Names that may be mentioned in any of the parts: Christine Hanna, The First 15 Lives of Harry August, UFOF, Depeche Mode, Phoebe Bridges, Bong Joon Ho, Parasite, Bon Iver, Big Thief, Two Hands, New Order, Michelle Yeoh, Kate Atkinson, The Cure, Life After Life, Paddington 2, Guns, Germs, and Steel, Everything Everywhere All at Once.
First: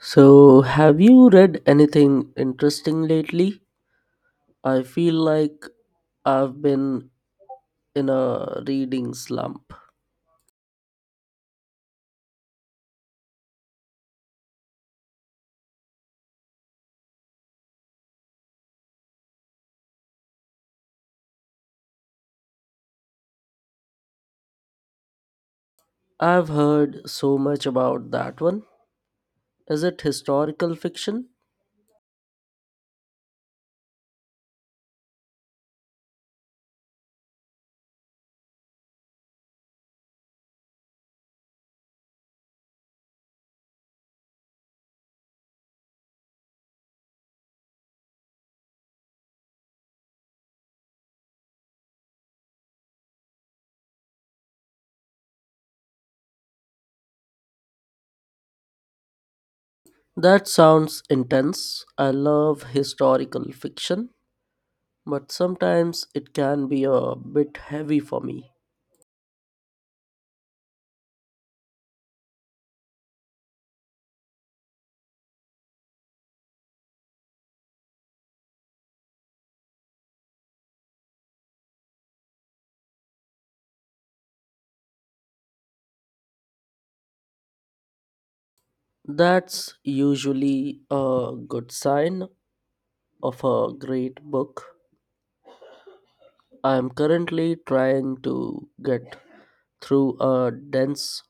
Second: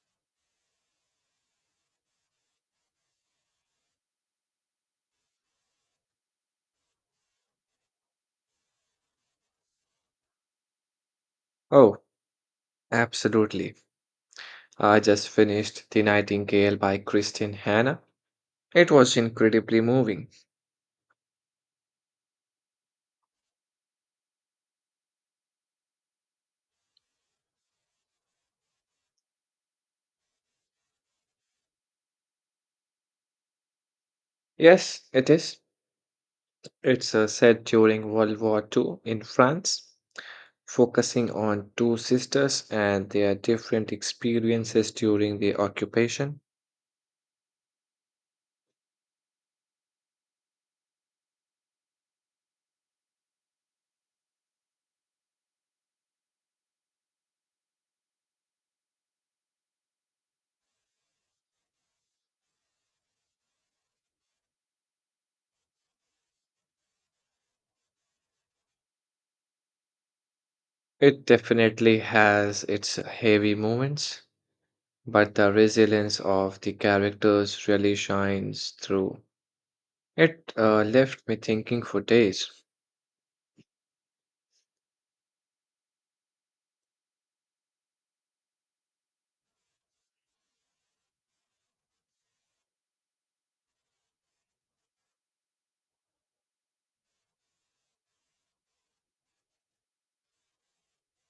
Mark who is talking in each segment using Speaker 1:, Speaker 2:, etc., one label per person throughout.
Speaker 1: So, have you read anything interesting lately? I feel like I've been in a reading slump.
Speaker 2: Oh, absolutely. I just finished The Nightingale by Christine Hanna. It was incredibly moving.
Speaker 1: I've heard so much about that one. Is it historical fiction?
Speaker 2: Yes, it is. It's set during World War Two in France, focusing on two sisters and their different experiences during the occupation.
Speaker 1: That sounds intense. I love historical fiction, but sometimes it can be a bit heavy for me.
Speaker 2: It definitely has its heavy moments, but the resilience of the characters really shines through. It left me thinking for days.
Speaker 1: That's usually a good sign of a great book. I'm currently trying to get through a dense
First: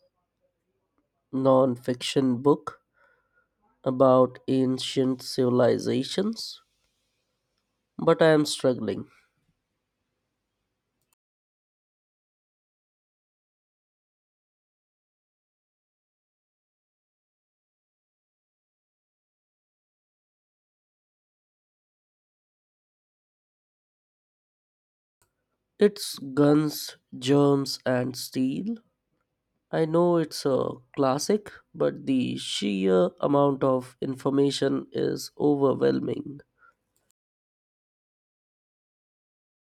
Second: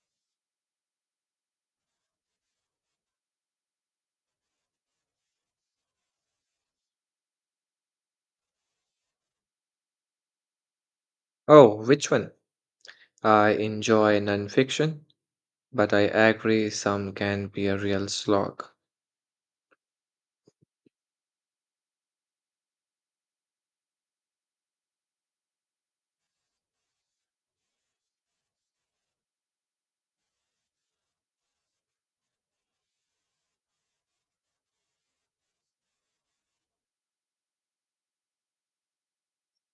Speaker 1: non-fiction book about ancient civilizations, but I am struggling.
Speaker 2: Oh, which one? I enjoy nonfiction, but I agree some can be a real slog.
Speaker 1: It's Guns, Germs, and Steel. I know it's a classic, but the sheer amount of information is overwhelming.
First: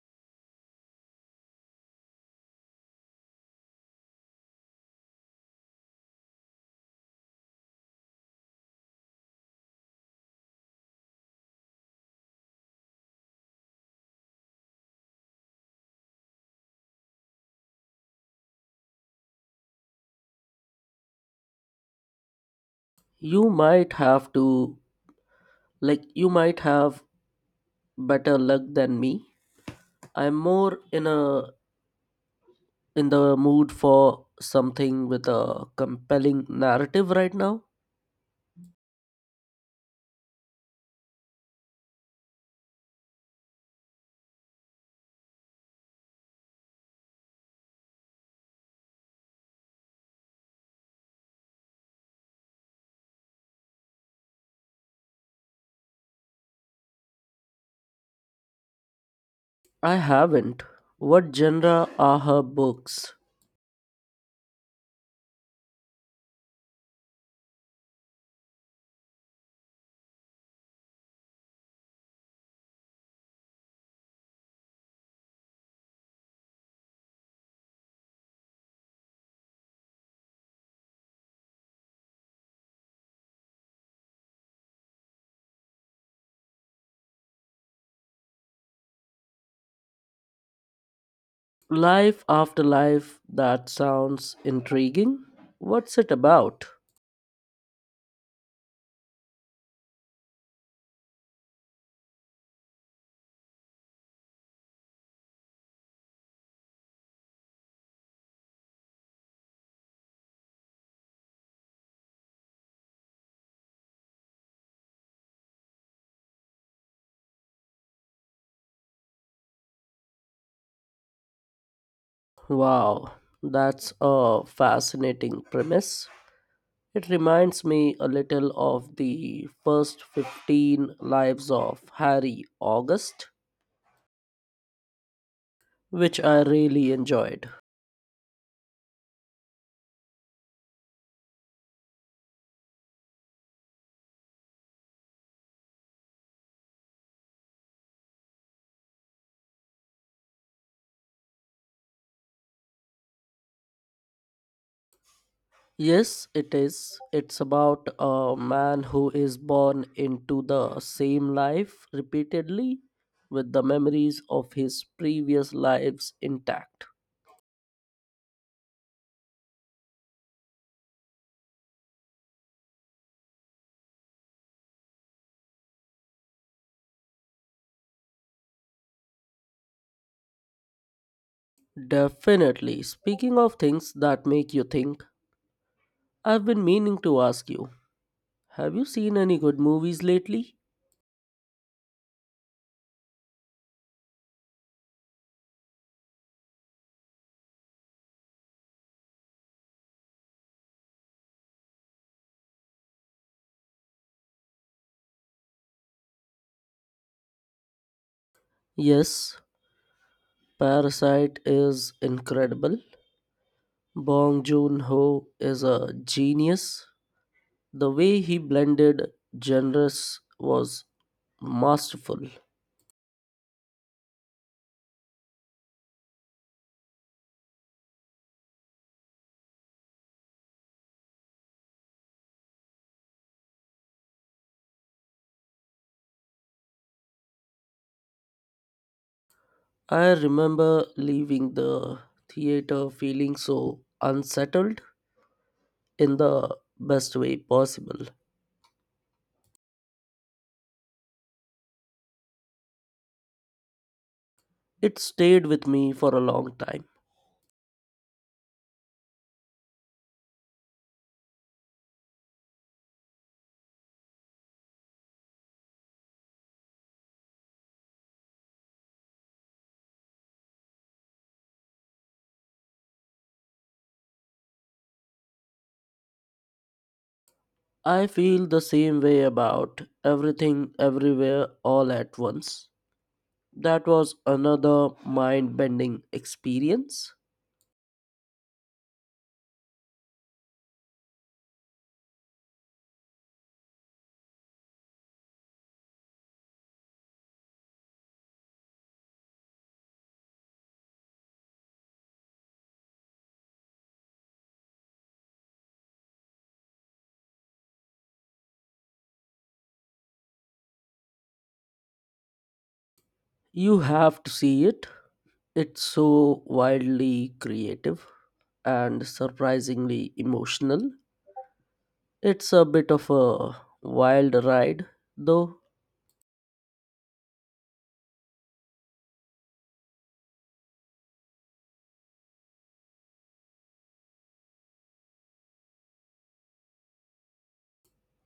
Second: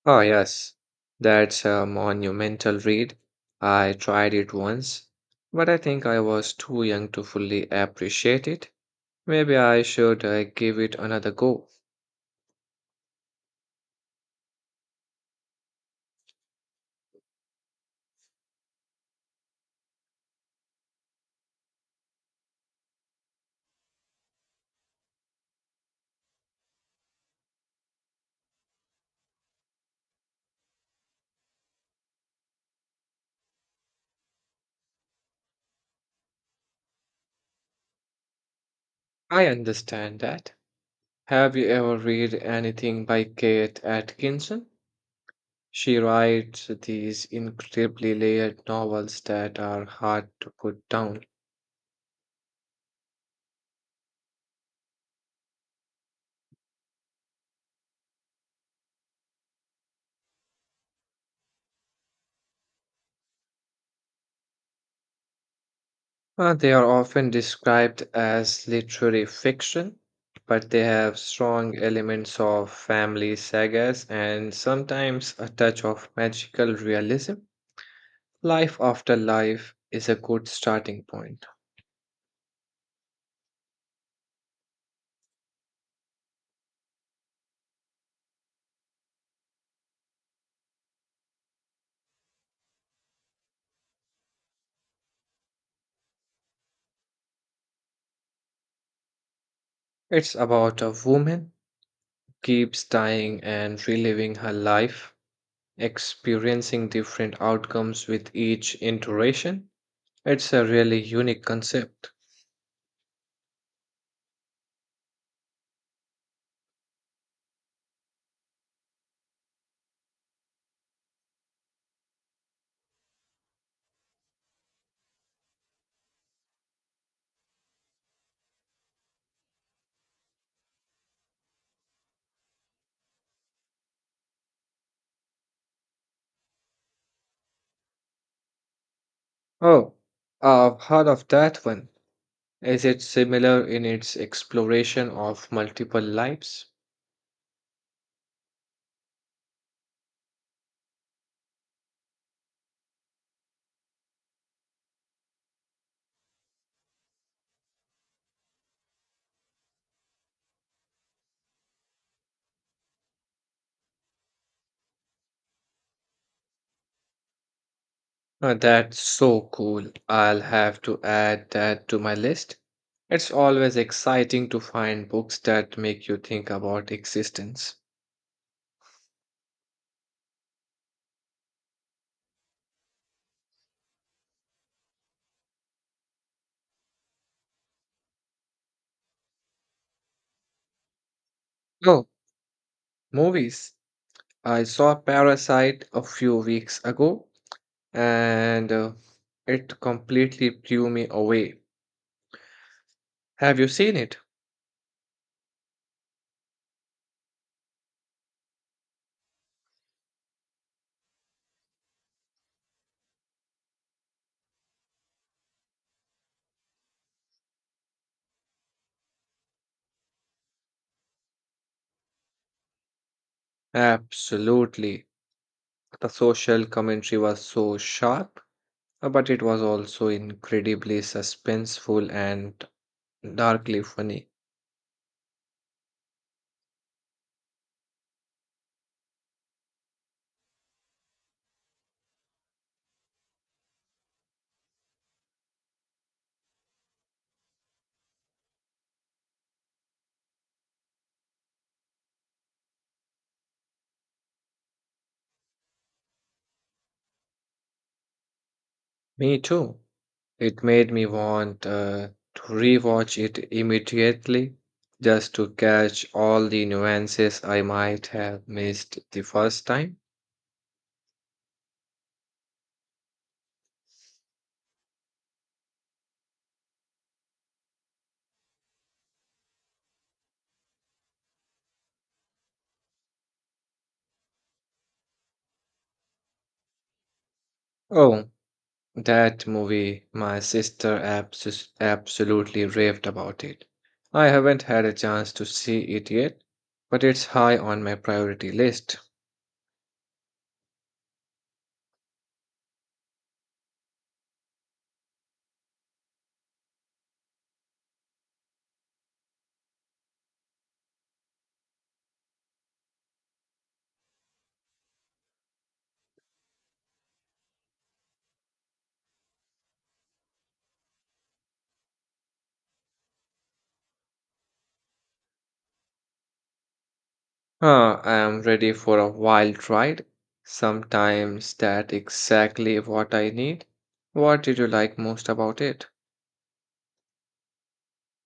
Speaker 2: Oh, yes, that's a monumental read. I tried it once, but I think I was too young to fully appreciate it. Maybe I should give it another go.
Speaker 1: You might have to, like, you might have better luck than me. I'm more in the mood for something with a compelling narrative right now.
Speaker 2: I understand that. Have you ever read anything by Kate Atkinson? She writes these incredibly layered novels that are hard to put down.
Speaker 1: I haven't. What genre are her books?
Speaker 2: They are often described as literary fiction, but they have strong elements of family sagas and sometimes a touch of magical realism. Life After Life is a good starting point.
Speaker 1: Life After Life, that sounds intriguing. What's it about?
Speaker 2: It's about a woman who keeps dying and reliving her life, experiencing different outcomes with each iteration. It's a really unique concept.
Speaker 1: Wow, that's a fascinating premise. It reminds me a little of the first 15 lives of Harry August, which I really enjoyed.
Speaker 2: Oh, I've heard of that one. Is it similar in its exploration of multiple lives?
Speaker 1: Yes, it is. It's about a man who is born into the same life repeatedly with the memories of his previous lives intact.
Speaker 2: That's so cool. I'll have to add that to my list. It's always exciting to find books that make you think about existence.
Speaker 1: Definitely. Speaking of things that make you think, I've been meaning to ask you, have you seen any good movies lately?
Speaker 2: Oh, movies. I saw Parasite a few weeks ago and it completely blew me away. Have you seen it?
Speaker 1: Yes, Parasite is incredible. Bong Joon Ho is a genius. The way he blended genres was masterful.
Speaker 2: Absolutely. The social commentary was so sharp. But it was also incredibly suspenseful and darkly funny.
Speaker 1: I remember leaving the theater feeling so unsettled in the best way possible. It stayed with me for a long time.
Speaker 2: Me too. It made me want to rewatch it immediately just to catch all the nuances I might have missed the first time.
Speaker 1: I feel the same way about everything, everywhere, all at once. That was another mind bending experience.
Speaker 2: Oh, that movie, my sister absolutely raved about it. I haven't had a chance to see it yet, but it's high on my priority list.
Speaker 1: You have to see it, it's so wildly creative and surprisingly emotional. It's a bit of a wild ride, though.
Speaker 2: Huh, I am ready for a wild ride. Sometimes that exactly what I need. What did you like most about it?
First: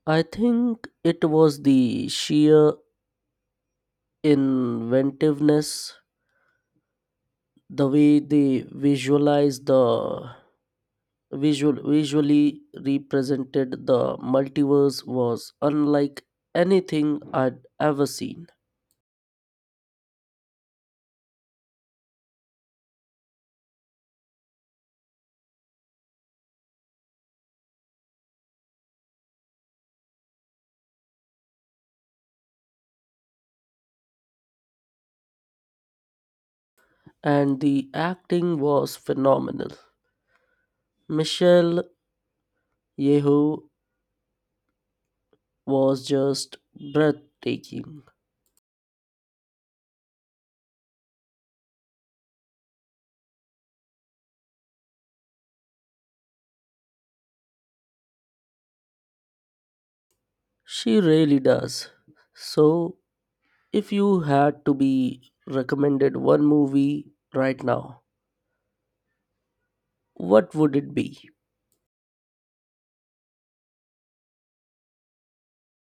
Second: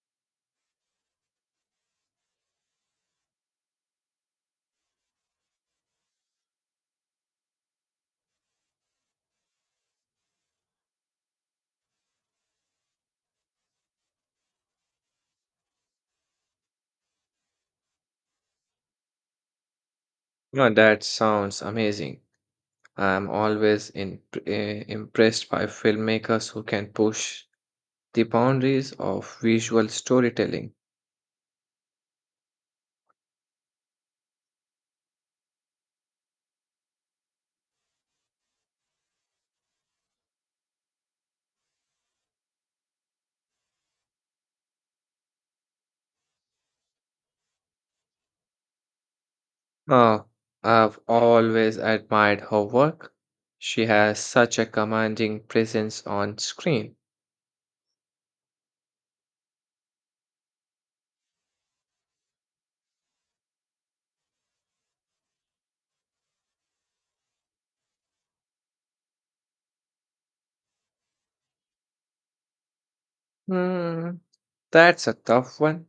Speaker 1: I think it was the sheer inventiveness, the way they visualized the visual visually represented the multiverse was unlike anything I'd ever seen,
Speaker 2: No, that sounds amazing. I am always impressed by filmmakers who can push the boundaries of visual storytelling.
Speaker 1: and the acting was phenomenal. Michelle Yeoh was just breathtaking.
Speaker 2: Oh, I've always admired her work. She has such a commanding presence on screen.
Speaker 1: She really does. So, if you had to be recommended one movie right now, what would it be?
Speaker 2: Hmm, that's a tough one.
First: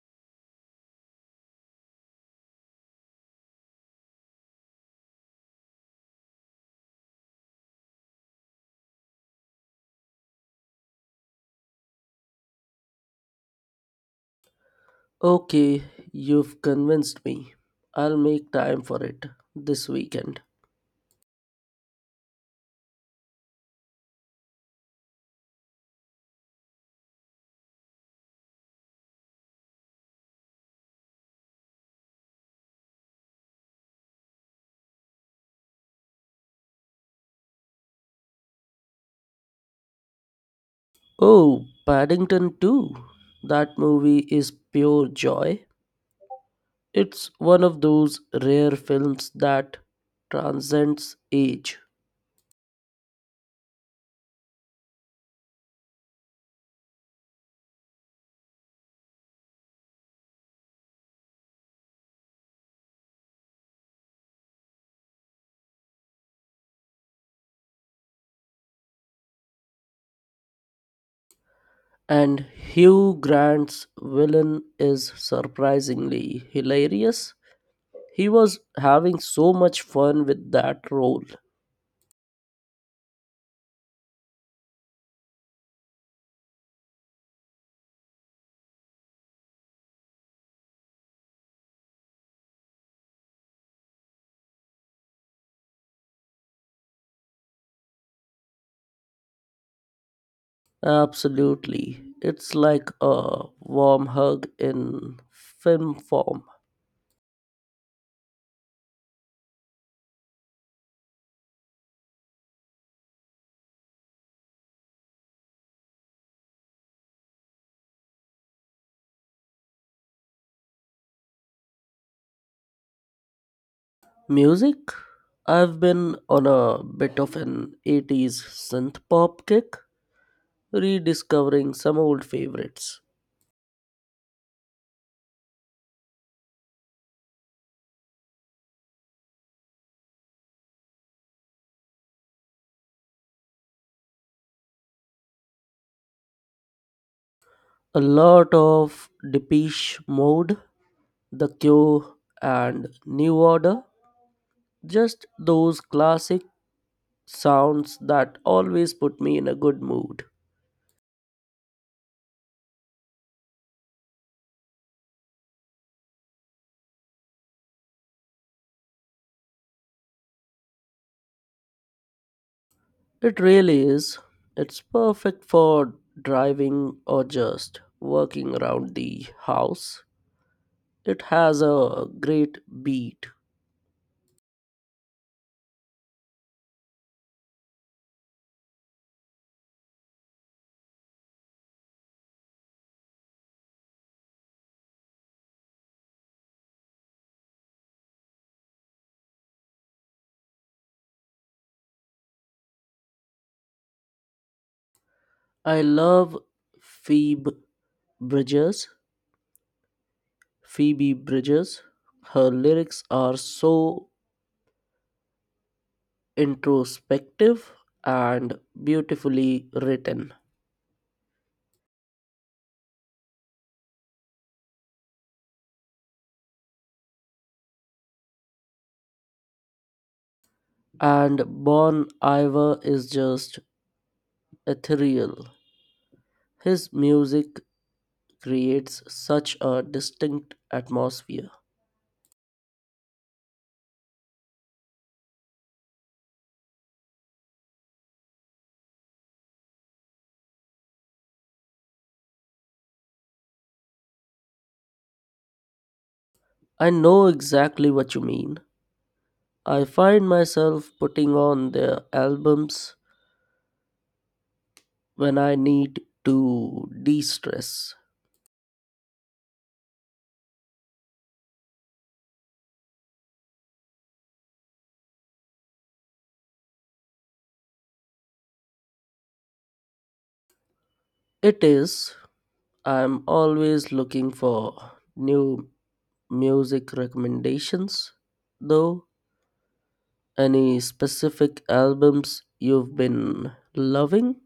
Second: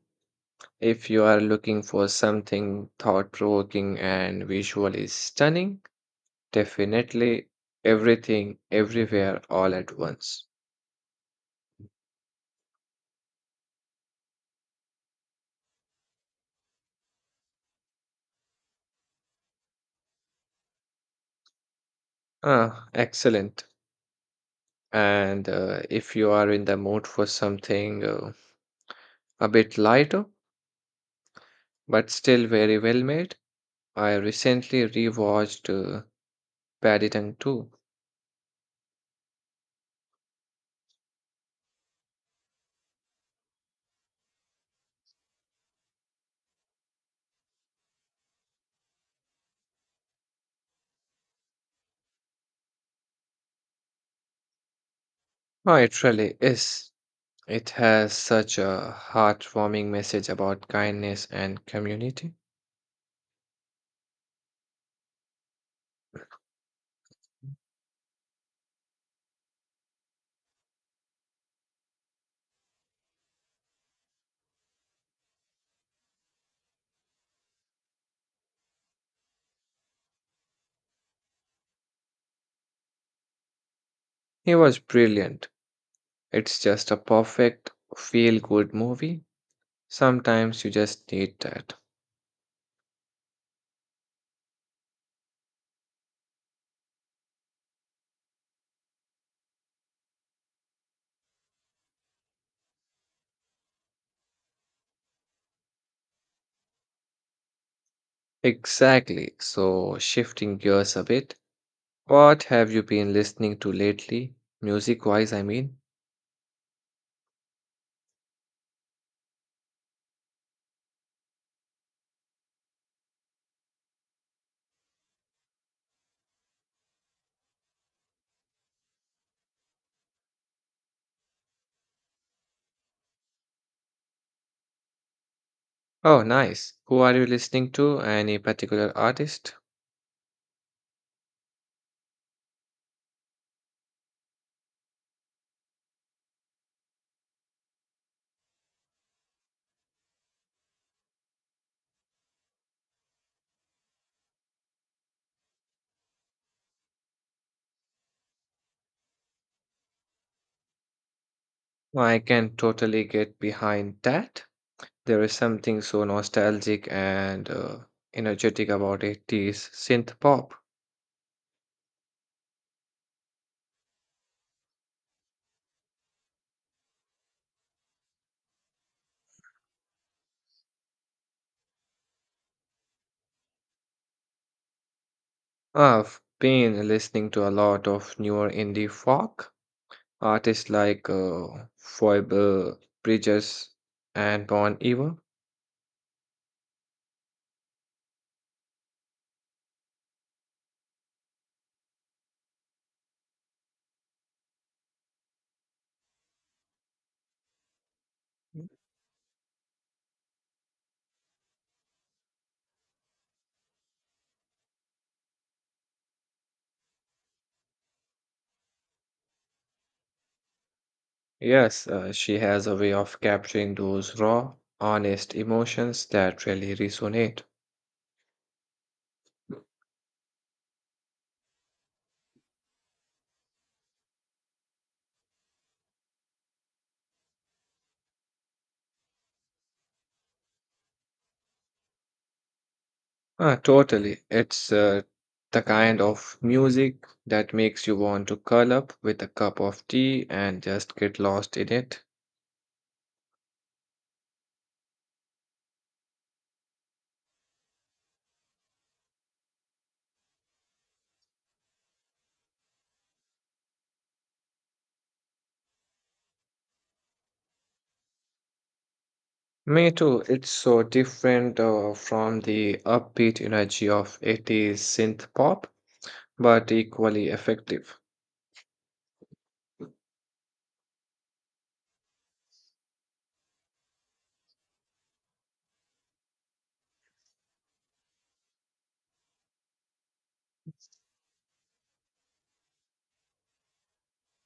Speaker 2: If you are looking for something thought provoking and visually stunning, definitely everything, everywhere, all at once.
Speaker 1: Okay, you've convinced me. I'll make time for it this weekend.
Speaker 2: Ah, excellent. And if you are in the mood for something a bit lighter, but still very well made, I recently rewatched Paddington 2.
Speaker 1: Oh, Paddington 2. That movie is pure joy. It's one of those rare films that transcends age.
Speaker 2: Oh, it really is. It has such a heartwarming message about kindness and community.
Speaker 1: And Hugh Grant's villain is surprisingly hilarious. He was having so much fun with that role.
Speaker 2: He was brilliant. It's just a perfect feel good movie. Sometimes you just need that.
Speaker 1: Absolutely. It's like a warm hug in film form.
Speaker 2: Exactly. So, shifting gears a bit, what have you been listening to lately? Music wise, I mean.
Speaker 1: Music? I've been on a bit of an 80s synth pop kick, rediscovering some old favorites.
Speaker 2: Oh, nice. Who are you listening to? Any particular artist?
Speaker 1: A lot of Depeche Mode, The Cure, and New Order. Just those classic sounds that always put me in a good mood.
Speaker 2: I can totally get behind that. There is something so nostalgic and energetic about 80s synth pop.
Speaker 1: It really is. It's perfect for driving or just working around the house. It has a great beat.
Speaker 2: I've been listening to a lot of newer indie folk. Artists like Phoebe Bridges and Bon Iver.
Speaker 1: I love Phoebe Bridges. Phoebe Bridges. Her lyrics are so introspective and beautifully written.
Speaker 2: Yes, she has a way of capturing those raw, honest emotions that really resonate.
Speaker 1: And Bon Iver is just ethereal. His music creates such a distinct atmosphere.
Speaker 2: Ah, totally. It's the kind of music that makes you want to curl up with a cup of tea and just get lost in it.
Speaker 1: I know exactly what you mean. I find myself putting on their albums when I need to de stress.
Speaker 2: Me too. It's so different from the upbeat energy of 80s synth pop, but equally effective.
Speaker 1: It is, I'm always looking for new music recommendations, though. Any specific albums you've been loving?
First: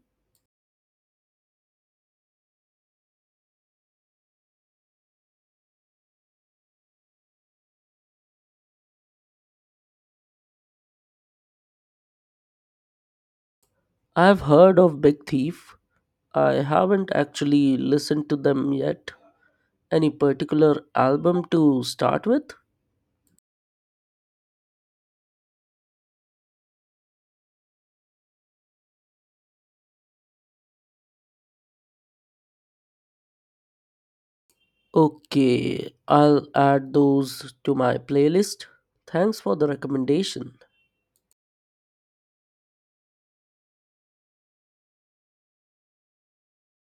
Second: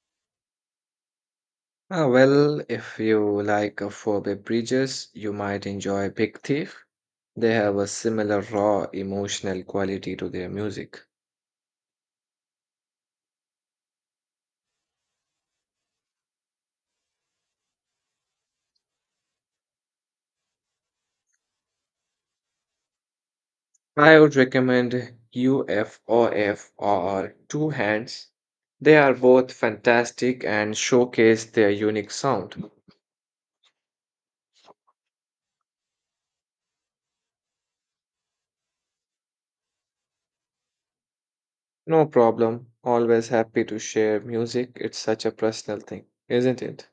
Speaker 2: Ah, well, if you like Phoebe Bridges, you might enjoy Big Thief. They have a similar raw emotional quality to their music.
Speaker 1: I've heard of Big Thief. I haven't actually listened to them yet. Any particular album to start with?
Speaker 2: I would recommend UFOF or Two Hands. They are both fantastic and showcase their unique sound.
Speaker 1: Okay, I'll add those to my playlist. Thanks for the recommendation.
Speaker 2: No problem. Always happy to share music. It's such a personal thing, isn't it?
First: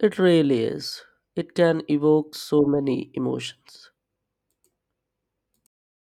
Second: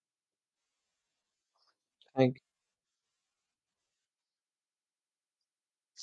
Speaker 1: It really is. It can evoke
Speaker 2: Thank
Speaker 1: so many emotions.
Speaker 2: you.